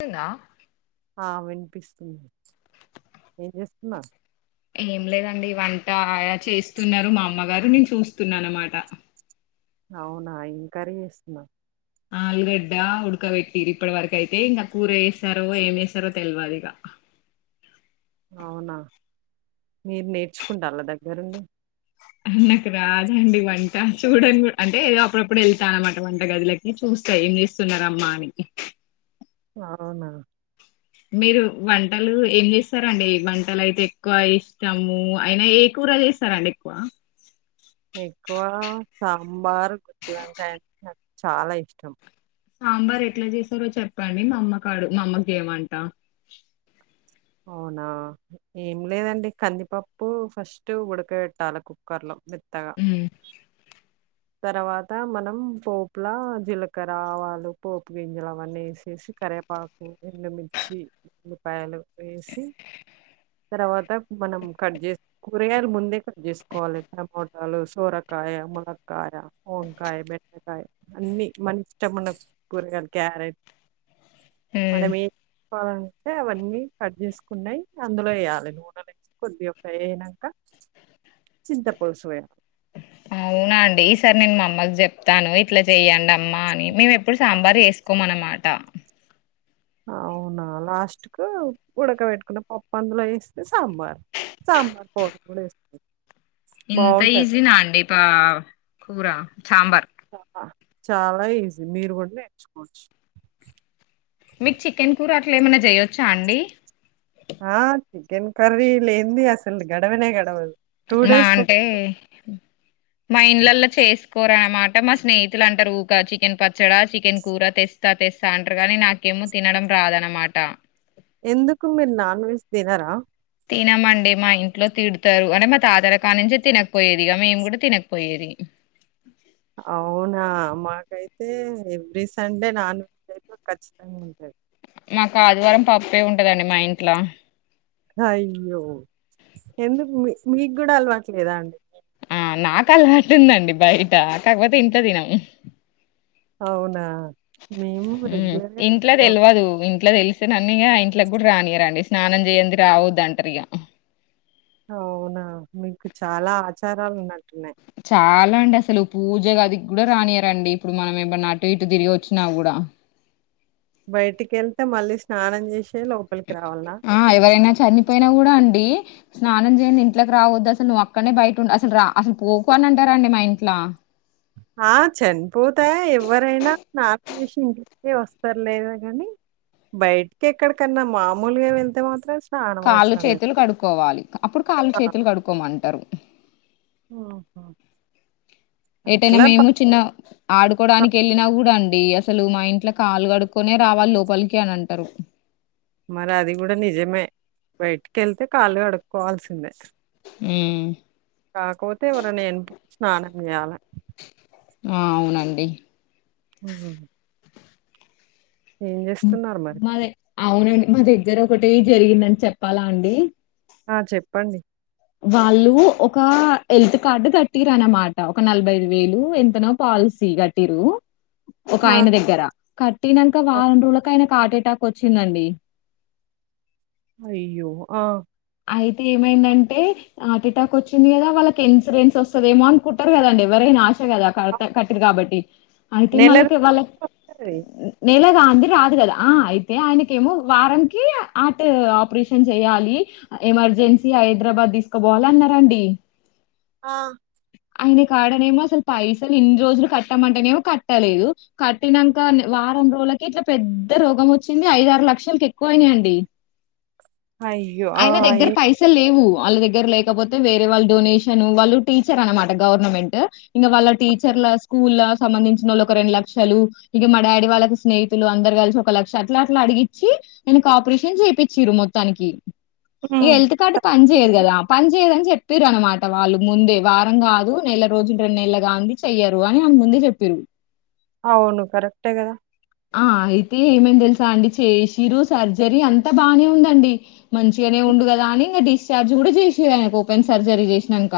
అయిందా ఆ వినిపిస్తుంది, ఏం చేస్తున్నరు. ఏం లేదండి వంటయా చేస్తున్నరు మా అమ్మగారు, నేను చూస్తున్నా అన్నమాట. అవునా ఏం కరీ చేస్తున్నరు. ఆలుగడ్డ ఉడకబెట్టిరు ఇప్పటి వరకు అయితే ఇంకా కూర చేస్తారో, ఏం చేస్తారో తెల్వదు ఇగ. అవునా మీరు నేర్చుకుంటాల్ల దగ్గరుండి. నాకు రాదండి వంట చూడన్ కు అంటే ఏదో అప్పుడప్పుడు వెళ్తా అన్నమాట వంట గదిలకి చూస్తా ఏం చేస్తున్నరు అమ్మా అని. అవునా మీరు వంటలు ఏం చేస్తారండి, వంటలు అయితే ఎక్కువ ఇష్టము అయినా ఏ కూర చేస్తారండి ఎక్కువ. ఎక్కువ సాంబార్, గుత్తివంకాయ అంటే నాకు చాలా ఇష్టం. సాంబార్ ఎట్ల చేసారో చెప్పండి మా అమ్మకడు మా అమ్మకి చేయమంట. అవునా ఏం లేదండి కందిపప్పు ఫస్ట్ ఉడక పెట్టాల కుక్కర్లో మె హుమ్ తర్వాత మనం పోపుల జీలకర్ర, ఆవాలు పోపు గింజలు అవన్నీ వేసేసి కరవేపాకు, ఎండుమిర్చి, ఉల్లిపాయలు వేసి తర్వాత మనం కట్ చేసి కూరగాయలు ముందే కట్ చేసుకోవాలి. టమోటాలు, సోరకాయ ముల కాయ, వంకాయ, బెండకాయ అన్ని మన ఇష్టమున్నా కూరగాయలు క్యారెట్ మనమే ఆ తే అవన్నీ కట్ చేసుకున్నయి అందులో ఎయాలె నూనెల ఏసి కొద్దిగా ఫ్రై అయినంక చింత పులుసు వేయాల. అవునా అండి ఈసారి నేను మా అమ్మకి చెప్తాను ఇట్లా చెయ్యండి అ మ్మా అని మేము ఎప్పుడు సాంబార్ ఎసుకోమన్నమాట. అవునా లాస్ట్కు ఉడకబెట్టుకున్న పప్పు అందులో వేస్తే సాంబార్ సాంబార్ పౌడర్ కూడా వే [inaudible] ఇంత ఈజీ నా అండి పా కూరా సాంబార్ చాలా ఈజీ మీరు కూడా నేర్చుకోవచ్చు. మీకు చికెన్ కూర అట్లా ఏమన్నా చేయొచ్చా అండి. ఆ చికెన్ కర్రీ లేనిది అసల్ గడవనే గడవదు. మా డేస్‌కొ అంటే మా ఇళ్లలో చేసుకోరా అనమాట మా స్నేహితులు అంటరు ఊకా చికెన్ పచ్చడా, చికెన్ కూర తెస్తా తెస్తా అంటారు కానీ నాకేమో తినడం రాదనమాట. ఎందుకు మీరు నాన్ వెజ్ తినరా. తినమండి మా ఇంట్లో తిడతారు అంటే మా తాతల కాలం నుంచే తినకపోయేదిగా మేము కూడా తినకపోయేది అవునా మాకైతే ఎవ్రీ సండే నాన్ వెజ్ అయితే ఖచ్చితంగా ఉంటుది మాకు ఆదివారం పప్పె ఉంటదండి మా ఇంట్లో అయ్యో ఎందుకు మీ మీకు కూడా అలవాట్లేదా అండి ఆ నాకు అలవాటుందండి బయట కాకపోతే ఇంట్లో తినం అవునా మేము రెగ్యులర్‌గా ఇంట్లో తినే వాళ్ళం. తెలివదు ఇం ఇంట్లో తెలిస్తే నన్ను ఇగ ఇంట్లోకి కూడా రానియారండి స్నానం చేయ్యంది రావదు అంటారు ఇగా అవునా మీకు చాలా ఆచారాలు ఉన్నట్టున్నాయి చాలా అండి అసలు పూజగది కి కూడా రానియారండి ఇప్పుడు మనం ఏమన్నాటు ఇటు తిరిగి వచ్చిన కూడా బయటికి వెళ్తే మళ్ళీ స్నానం చేసి చ్ లోపలికి రావాలా పోయినా కూడా అండి స్నానం చేసి ఇంట్లోకి రావద్దు అసలు నువ్వు అక్కడనే బయట ఉండు అసలు రా అసలు పోకు అని అంటారండి మా ఇంట్లో ఆ చనిపోతే ఎవ్వరైనా స్నానం చేసి ఇంటికి వస్తారులే కాని బయటికి ఎక్కడికన్నా మామూలుగా వెళ్తే మాత్రం స్నానం కాళ్ళు, అవసరం లేదు. చేతులు కడుక్కోవాలి అప్పుడు కాళ్ళు చేతులు కడుక్కోమంటారు ఆహా ఎటైనా అట్లా పక్క మేము చిన్న ఆడుకోడానికి వెళ్ళిన కూడా అండి డి అసలు మా ఇంట్లో కాలు కడుక్కొనే రావాలి లోపలికి అని అంటారు మరి అది కూడా నిజమే బయటికి వెళ్తే కాళ్ళు కడుక్కోవాల్సిందే కాకపోతే ఎవరన్న స్నా అవాల ఆ అవునండి మ్ హు మరి మాదే అవునండి మా దగ్గర ఒకటే జరిగిందని చెప్పాలా అండి ఆ చెప్పండి వాళ్ళు ఒక హెల్త్ కార్డు కట్టిరు అనమాట ఒక నలభై ఐదు వేలు ఎంతనో పాలసీ కట్టిరు ఒక ఆ ఆయన దగ్గర కట్టినాక ఆ! వారం రోజులకి ఆయనకి హార్టెటాక్ వచ్చిందండి అయ్యో ఆ అయితే ఏమైందంటే హార్టెటాక్ వచ్చింది కదా వాళ్ళ ఇన్సూరెన్స్ వస్తుందేమో అనుకుంటారు కదండి ఎవరైనా ఆశ కదా కరెక్ట్ ఏ కదా కట్టిరు కాబట్టి అయితే నెల మళ్ళకి రోజులైతే వాళ్ళకి వస్తది నెలగల అది రాదు కదా ఆ అయితే ఆయనక ఏమో వారంకి హార్ట్ ఆపరేషన్ చేయాలి ఎమర్జెన్సీ హైదరాబాద్ తీసుకుపోవాలన్నారండి ఆ ఆయన కాడనేమో అసలు పైసలు ఇన్ని రోజులు కట్టమంటేనేమో కట్టలేదు కట్టినాక వారం రోజులకే ఇట్లా పెద్ద రోగం వచ్చింది ఐద ఆరు లక్షలకి ఎక్కువయినాండి అయ్యో ఆ ఆయన దగ్గర ఏ పైసలు లేవు వాళ్ళ దగ్గర లేకపోతే వేరే వాళ్ళ డొనేషన్ వాళ్ళు టీచర్ అనమాట గవర్నమెంట్ ఇగ వాళ్ళ టీచర్ల స్కూల్లా సంబంధిచినోళ్లు ఒక రెండు లక్షలు ఇగ మా డాడీ వాళ్ళకి స్నేహితులు అందరు కలిసి ఒక లక్ష అట్లా అట్లా అడిగిచి ఇంకా కాపరేషన్ చేపించిరు మొత్తానికి ఇగ హ్మ్. హెల్త్ కార్డు పని చేయదు కదా పని చేయదు అన్ని చెప్ చేపిన్ర్ అనమాట వాళ్ళుగ్ ముందే వారం కాదు నెల రోజులు రెండు నెల గాంది చెయ్యరు. అని ఆమె ముందే చేపింరు అవును కరెక్టే కదా ఆ అయితే ఏమైది తెలుసా అండి చేసిరు సర్జరీ అంతా బానే ఉందండి, మంచిగానే ఉండు కదా అని ఇగ డిశ్చార్జ్ కూడా చేసిరు ఆయనకు ఓపెన్ సర్జరీ చేసినాక,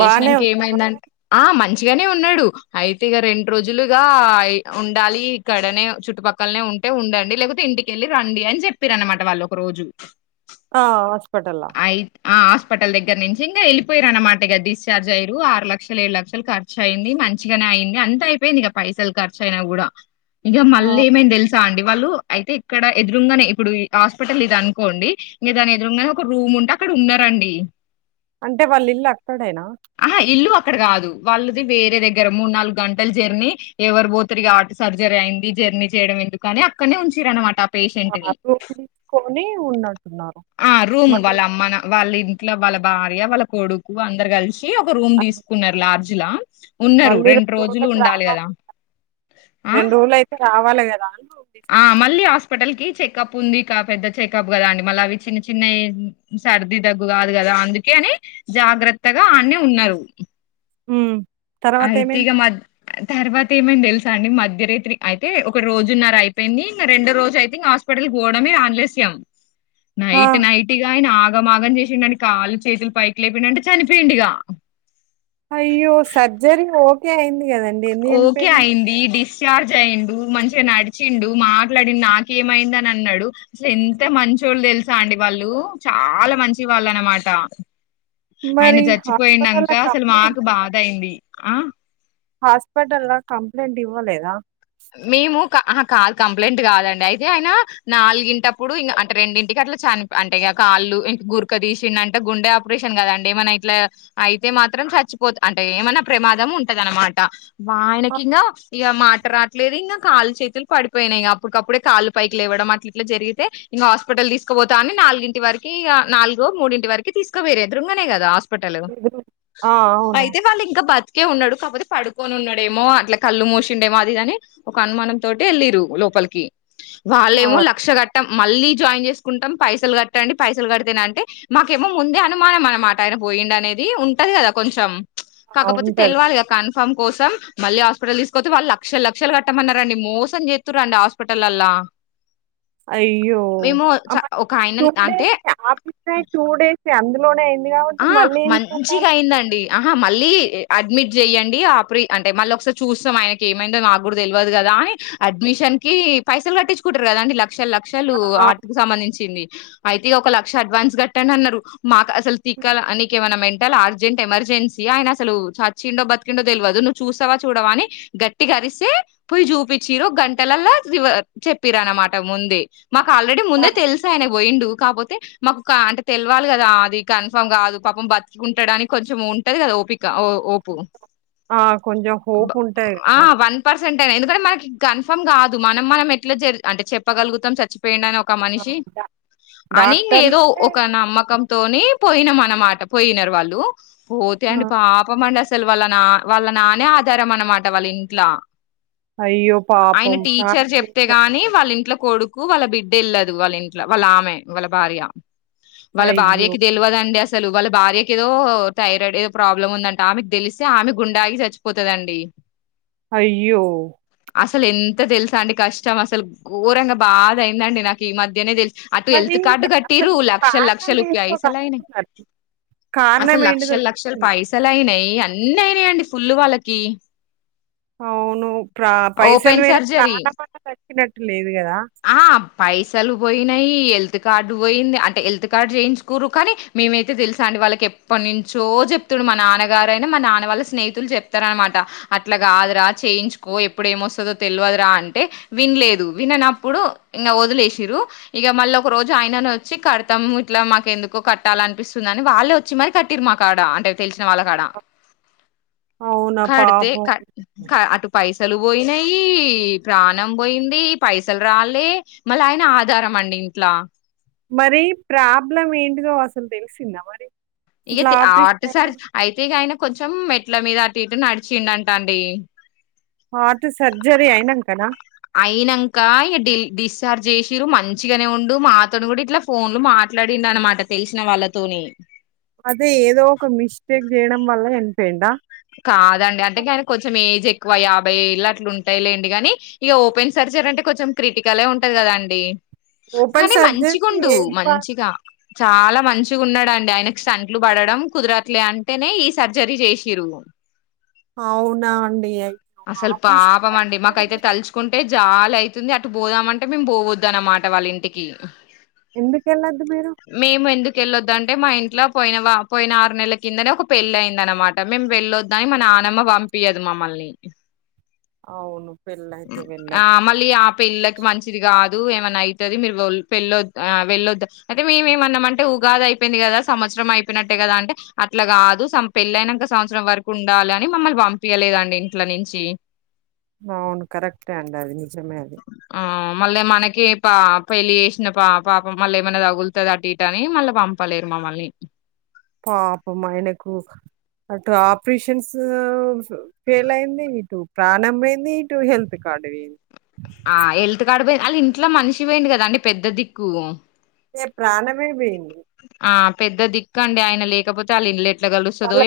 బానే ఉందా మరి? ఏమైందంటే ఆ మన్చ్ మంచిగానే ఉన్నాడు అయితే ఇగ రెండు రోజులు ఇగ ఉండాలి ఇక్కడనే చుట్టుపక్కలనే ఉంటే ఉండండి లేకపోతే ఇంటికెళ్ళి రండి అని చెప్పిర్రు అనమాట వాళ్ళు ఒక రోజు ఆ హాస్పెటల్లా అయి ఆ హాస్పిటల్ దగ్గర నుంచిన్దే వెళ్ళిపోయారు అన్నమాట ఇక డిచార్జ్ అయ్యారు. ఆరు లక్షలు ఏడు లక్షలు ఖర్చఅయింది మంచిగానే అయింది అంత అయింది ఇగా పైసల్ ఖర్చు అయినా కూడా ఇగ మళ్ళీ ఏమైది తెలుస తా అండి వాళ్ళు అయితే ఇక్కడ ఎదురుంగానే ఇప్పుడు హాస్పిటల్ ఇది అనుకోండి ఇగ దాని ఎదురుంగానే ఒక రూమ్ ఉంటే అక్కడ ఉన్నారండి అంటే వాళ్ళ ఇల్లు అక్కడేనా ఇల్లు అక్కడ కాదు వాళ్ళది వేరే దగ్గర మూడు నాలుగు గంటల జర్నీ ఎవరు బోతిరిగా ఆట్ సర్జరీ అయింది జర్నీ చేయడం ఎందుకుని అక్కడనే ఉంచిరు అనమాట ఆ పేషంటీని రూమ్ తీసుకొని ఉన్నట్టున్నారు ఆ రూమ్ మళ్ళీ వాళ్ళ అమ్మనా వాళ్ళ ఇట్లా వాళ్ళ భార్య వాళ్ళ కొడుకు అందరు కల్సి ఈ ఒక రూమ్ అది దీసుకున్నారు లార్జ్ జిలా మళ్ళీ రెండు రోజులకి రావాలి ఆ రెండు రోజులు అయితే రావాలి గదా ఆ మల్లి హాస్పిటల్కి చెకప్ ఉంది క పెద్ద చెకప్ కదా అండి మళ్ళీ అవి చిన్న చిన్న సర్ది తగ్గు కాదు కదా అందుకే అని జాగ్రత్తగా ఆన్నే ఉన్నారు హ్మ్ అయితిగా మద్ తర్వాత ఏమైంది తెలుసా అండి మధ్యరేత్రి అయితే ఒక రోజున్నర అయిపోయింది ఇంగ రెండో రోజు అయితే ఇంకా హాస్పిటల్కి పోవడంమే ఆన్లస్యం ఆ నైట్ నైట్ ఇగా అయన ఆ గ మాగం చేసిండండి అని కాళ్లు చేతులు పైకి లేపిండంట అంటే చనిపోయింది ఇక. జరి ఓకే అయి ఓకే అయింది డిస్ చర్జ్ అయిండు మంచిగా నడిచిండు మాట్లాడి నాకేమైంద అని అన్నాడు అసలు ఎంత మంచొళ్ళు తెలుసా అండి వాళ్ళు చాలా మంచి వాళ్ళు అనమాట. ఆయన మరి చ హాస్పిటల్లో కంప్లైంట్ హాస్పిటల్ లో కంప్లైంట్ ఇవ్వలేదా మేము ఆ కాదు కంప్లైంట్ కాదండి అయితే ఆయన నాలుగింటప్పుడు ఇం అంటే రెండింటికి అట్లా చనిపో అంటే ఇంక కాళ్ళు ఇం గురక తీసిండ అంటే గుండె ఆపరేషన్ కదండి ఏ మనా ఇట్లా అయితే మాత్రం చచ్చిపోతు అంటే ఏమన్నా ప్రమాదం ఉంటదనమాట. మా ఆయన ఆ, ఇగ మా రా లేదు ఇగ కాళ్ళు చేతులు పడిపోయినాయి ఇక అప్పుటికప్పుడే కాళ్లు పైకి లేవ్వడం అట్ల ఇట్లా జరిగితే ఇంకా హాస్పిటల్ తీసుకపోతా అని నాలుగింటి వరకిక నాలుగు మూడింటి వరకు తీసుకోవేరే ఎదురుంగనే కదా. పట్టాల గో ఇది- ఆ, అవును అయితే వాళ్ళు ఇంకా బత్ కే ఉన్నాడు కాకపోతే పడుకొని ఉన్నాడేమో అట్లా కళ్లు మూసిండేమో అది కని ఒక అనుమానం తోటి ఎళ్ళిరు లోపలికి ఆ, వాళ్ళేమో లక్షగట్టం మళ్ళీ జాయిన్ చేసుకుంటాం పైసలు కట్టండి పైసలు కడితేన అంటే మాకేమో ముందే అనుమానం అన మాట ఆయన పోయిండి అనేది ఉంటది కదా కొంచం ఆ! కాకపోతే ఉంటది తెలవాలిగా కన్ఫామ్ కోసం మళ్ళి హాస్పిటల్ తీసుకపోతే వాళ్ళ లక్షలు లక్ష క్షలు కట్టమన్నారండి మోసం చేతురండి హాస్పిటల్ లల్లా అయ్యో అ మరి టు ఆయన అంటే డేస్ ఆపరేషన్ అయినా టు డేస్ సి అందులోనే ఐ ఆ మంచిగా అయిందండి ఆహా మళ్ళీ అడ్మిట్ జెయ్యండి ఆ ప్రీ అంటే మళ్ళ ఒకసారి చూస్తాం ఆయనకి ఏమైందో నాకు కూడా తెలవదు కదా అని అడ్మిషన్ కి పైసలు కట్టించుకుంటారు కదా అండి ల లక్షలు లక్షలు ఆ, హార్ట్ అవును. కు సంబంధించింది అయితే ఒక లక్ష అడ్వాన్స్ కట్టండి అన్నారు మాకు అసల్ కాల అనికే వాళ్ళ మే టల అర్జెంట్ ఎమర్జెన్సీ ఆయన అసలు చచ్చిండో బతికిండో తెలియదు నువ్వు చూస్తావా చూడవా అని గట్టి కరిస్తే పోయి చూపచ్చిరు ఒక గంటలలా చెప్పిర అనమాట ముందే మాకు ఆల్రెడీ ఆ, ముందే తెలుసు ఆయన పోయిండు కాపోతే తె మాకు అంటే తెలివాలి కదా అది క ఫం కాదు పాపం బతికు ఉంటడానికి కొంచెం ఉంటంది కద ఒపి క ఆ హోప్ ఆ కొంచెం హోప్ ఉంటది ఆ కదా వన్ పర్సెంట్ ఎందుకు అంటే మనకి కన్ఫర్మ్ కాదు మనం మనం ఎట్లా జరి అంటే చెప్పగలుగుతాం చచ్చి పెండి అని ఒక మనిషి అని ఏదో డాక్టర్లకే ఒక నమ్మకంతోని పోయిన మనమాట పోయినరు వాళ్ళు పోతే అండి పాపం అండి అస్ అసలు వాళ్ళ నా న్నాన్నే ఆధారం అన్నమాట వాళ్ళ ఇంట్లా అయ్యో ఆయన పాపం ప్రాణం టీచర్ చెప్తే గాని పోయిందండి. వాళ్ళ ఇంట్లో కొడు కు వాళ్ళ బిడ్డ ఏళ్ళదు వాళ్ళ ఇంట్లో వాళ్ళ ఆమె వాళ్ళ భార్య అయ్యో అండి అసలు వాళ్ళ భార్యకి ఏదో థైరాయిడ్ ఏదో ప్రాబ్లమ్ ఉందంటే ఆమెకి తెలిస్తే ఆమె గుండా ఆగి చచ్చిపోతదండి అయ్యో అసలు ఎంత తెలుస అండి కష్టం అసలు ఘోరంగా బాధ అయ్యిందండి నాకు ఈ మధ్యనే తెలుసు అటు మరి ఎల్త్ కార్డు కట్టిరు అసలు లక్ష లులక్ష కారణం లు కి ఏంటో కనుక్కున్నారా కారణం అసలు ఏంటిదో లక్షలులక్షలు తెలిసిందా పైసలు అయినయ్ ఇ అన్నీ అయినాయండి ఫుల్లు వాళ్ళకి అవును ప్ర ఓపెన్ పైసలుపోయినా సర్జరీ. ప్రాణం అన్నా దక్కినట్టు లేదు కదా హల్త్ కార్డ్ పోయింది అంటే హెల్త్ కార్డ్ చేయించు కూరు కాని మేమైతే తెలుసా అండి వాళ్ళకి ఎప్పటినుంచో చెప్తుడు మా నాన్నగారయినా మా నాన్న వాళ్ళ స్నేహితులు చెప్తారనమాట అట్లా కాదురా చేయించుకో ఎప్పుడు ఏమొస్తుందో తేల్వధుర అంటే వినలేదు విననప్పుడు ఇంక వదిలేసిరు ఇక మళ్ళీ ఒక రోజు ఆయన వచ్చి కడతం ఇట్లా మా ఎందుకో కట్టాలనిపిస్తుందిని వాళ్ళే వచ్చి మరి కట్టిరు మా కాడ అంటే తెలిసిన వాళ్ళ కాడ అవునా కడతే పాపం అటు పైస అసలు పోయినాయి ప్రాణం పోయింది పైసలు రాలే మళ్ళీ ఆయన ఆధారం అండి ఇంట్లా మరి ప్రాబ్లం ఏంటిదో అసలు తెలిసిందా మరి ఇక ఇట్లా ఆపరేషన్ అయినా అటుసారి అయితే ఇక ఆయన కొంచెం మెట్ల మీద అటు ఇటు [unintelligible] అండి హార్ట్ సర్జరీ అయినంకన అయినాంక ఇ డి డిశ్చార్జ్ చేసిరు మంచిగానే ఉండు మాతో కూడా ఇట్లా ఫోన్లు మాట్లాడిండడు అనమాట తెలిసిన వాళ్ళతోని అదే ఏదో ఒక మిస్టేక్ చేయడం వల్ల చనిపోయిండ కాదండి అంటే గాయనకి కొంచెం ఏజ్ ఎక్ యాభై ఏళ్ళు అట్లు ఉంటాయిలేండి కాని ఇక ఓపెన్ సర్జరీ అంటే కొంచెం క్రిటికలే ఉంటది కదా అండి ఓపెన్ సర్జరి ఏ మంచిగా చాలా మంచిగా ఉన్నాడండి ఆయనకి స్టంట్లు పడడం కుదరట్లే అంటేనే ఈ సర్జరీ చేసిరు అవునా అండి అయ్యో అసలు ఆపరేషన్ పాపం అండి మాకైతే పట్టుకు తలుచుకుంటే చాలా అయితుంది అటు పోదామంటే మేము పోవద్దానమాట వాళ్ళ ఇంటికి ఎందుకు వెళ్ళొద్దు మీరు ఏళ్ళొద్దు అంటే మా ఇంట్లో పోయి పోయిన ఆరు నెల కిందనే ఒక పెళ్ళి అయింది అనమాట మేము వెళ్ళొద్దు అని మన నానమ్మ పంపియదు మమ్మల్ని ఇ అవును పెళ్ళయితే ఆ వెళ్ళదు మళ్ళ పెళ్ళకి మంచిది కాదు ఏమైన్నా అవుతుది మీరు పెళ్ళొద్ ఆ వెళ్ళొద్దు అయితే మేము ఏమన్నా అంటే ఉగాది అయిపోయింది కదా సంవత్సరం అయిపోయినట్టే కదా అంటే అట్లా కాదు సం పెళ్ళయినా ఇంక సంవత్సరం వరకు ఉండాలి అని మమ్మల్ని పంపయలేదండి ఇంట్ల నుంచి అవును కరెక్టే అండి అది నిజమే అది ఆ మళ్ళీ మనకి పా పెళ్ళి చేసిన పా పాపం మళ్ళ ఏమైనా తగులతోంది అటు ఇట అని మళ్ళీ పంపలేరు మమ్మల్ని పాప మా ఆయనకు అటు ఆపరేషన్స్ ఫెయిల్ అయింది ఇటు ప్రాారంభంమయింది ఇటు హెల్త్ కార్డు వ్యంది ఆ హెల్త్ కార్డ్ పోయింది అళ ఇంట్లో మనిషి పోయింది కదా అండి పెద్ద దిక్కు అే ప్రాణమే పోయింది ఆ పెద్ద దిక్కు అండి ఆయన లేకపోతే వాళ్ ఇనలేట్ వాళ్ళ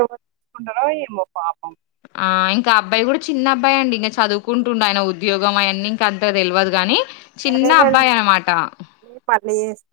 ఎవరు తీసుకుంటారో ఏమో పాపం ఇక అబ్బాయి కూడా చిన్న అబ్బాయి అండి ఇంకా చదువుకుంటుండడు ఆయన ఉద్యోగం అవీ ఇంక అంత తెలియదు కాని చిన్న అబ్బా అన మాటం ప్లీస్ ప